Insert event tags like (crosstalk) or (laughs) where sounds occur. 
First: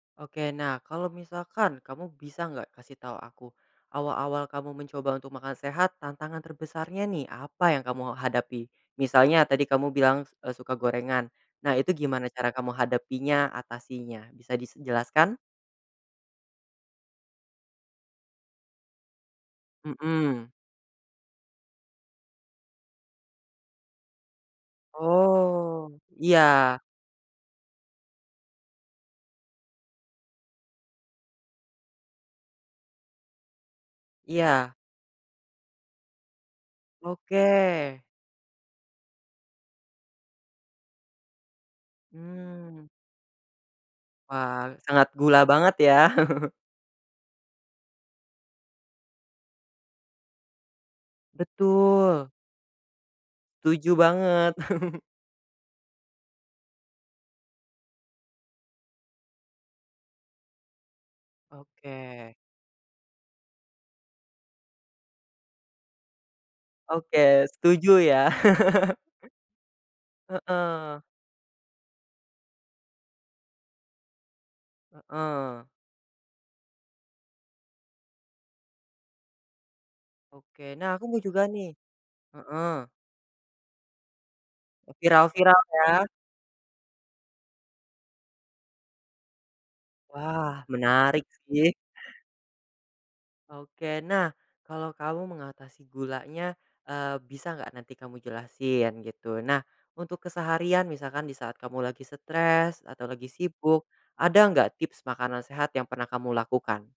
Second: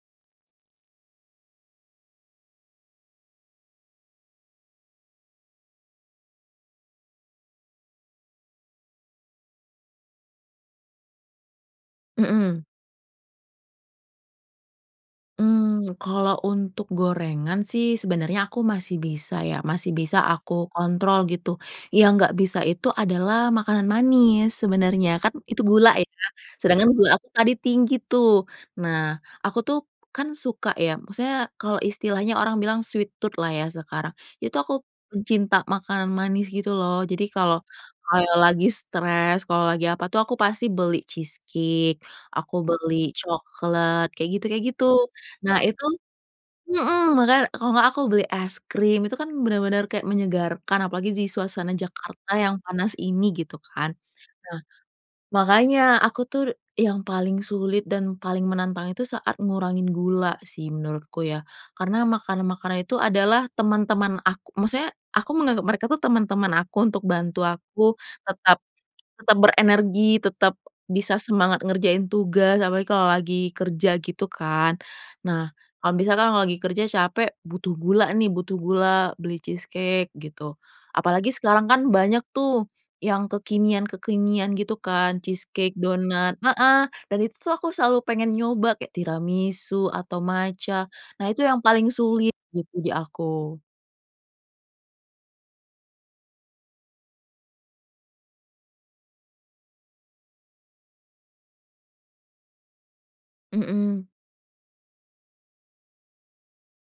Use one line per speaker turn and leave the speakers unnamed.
Oke nah, kalau misalkan kamu bisa nggak kasih tahu aku awal-awal kamu mencoba untuk makan sehat tantangan terbesarnya nih apa yang kamu hadapi? Misalnya tadi kamu bilang s eee, suka gorengan. Nah, itu gimana cara
Mhm.
kamu hadapinya atasinya bisa dis jelaskan?
Hmm, kalau untuk gorengan sih sebenarnya aku masih bisa ya, masih bisa
Mhm.
aku kontrol gitu, yang gak bisa itu adalah makanan manis sebenarnya kan itu
Oh,
gula ya.
iya.
Sedangkan gula aku tadi tinggi tuh. Nah, aku tuh kan suka ya maksudnya kalau istilahnya orang bilang sweet tooth lah ya sekarang itu
Iya.
aku pencinta makanan manis gitu loh jadi
Oke.
kalau kalau lagi stres kalau lagi apa tuh aku pasti beli cheese cake, aku
Hmm.
beli coklat, kayak gitu
Wah,
kayak gitu.
sangat gula
Nah,
banget
itu,
ya. (laughs)
mhm, makanya, kalau enggak aku beli es krim itu kan benar-benar kayak menyegarkan apalagi di suasana
Betul.
Jakarta yang panas ini gitu
Setuju
kan.
banget.
Nah,
(laughs)
makanya aku tuh yang paling sulit dan paling menantang itu saat ngurangin gula sih menurutku ya. Karena
Oke.
makanan-makanan itu adalah teman-teman ak maksudnya aku menganggap mereka tuh teman-teman aku untuk bantu
Oke,
aku
setuju ya.
tetap
(laughs)
tetap berenergi tetap
Heeh.
bisa semangat ngerjain tugas apalagi kalau lagi kerja gitu kan. Nah,
Heeh.
kalau misalkan kalau lagi kerja capek butuh gula nih butuh gula beli cheese cake gitu,
Oke, nah aku mau
apalagi
juga
sekarang
nih
kan banyak tuh
heeh.
yang kekinian-kekinian gitu kan
Viral
cheese
viral
cake,
ya.
donat, heeh, dan itu tuh aku selalu pengen nyoba kayak tiramisu atau
Wah,
matcha
menarik
nah itu yang
sih.
paling sulit gitu di aku.
Oke nah, kalau kamu mengatasi gulanya, eee, bisa nggak nanti kamu jelasin gitu. Nah, untuk keseharian misalkan disaat kamu lagi stress atau lagi sibuk
Mhm.
ada nggak tips makanan sehat yang pernah kamu lakukan?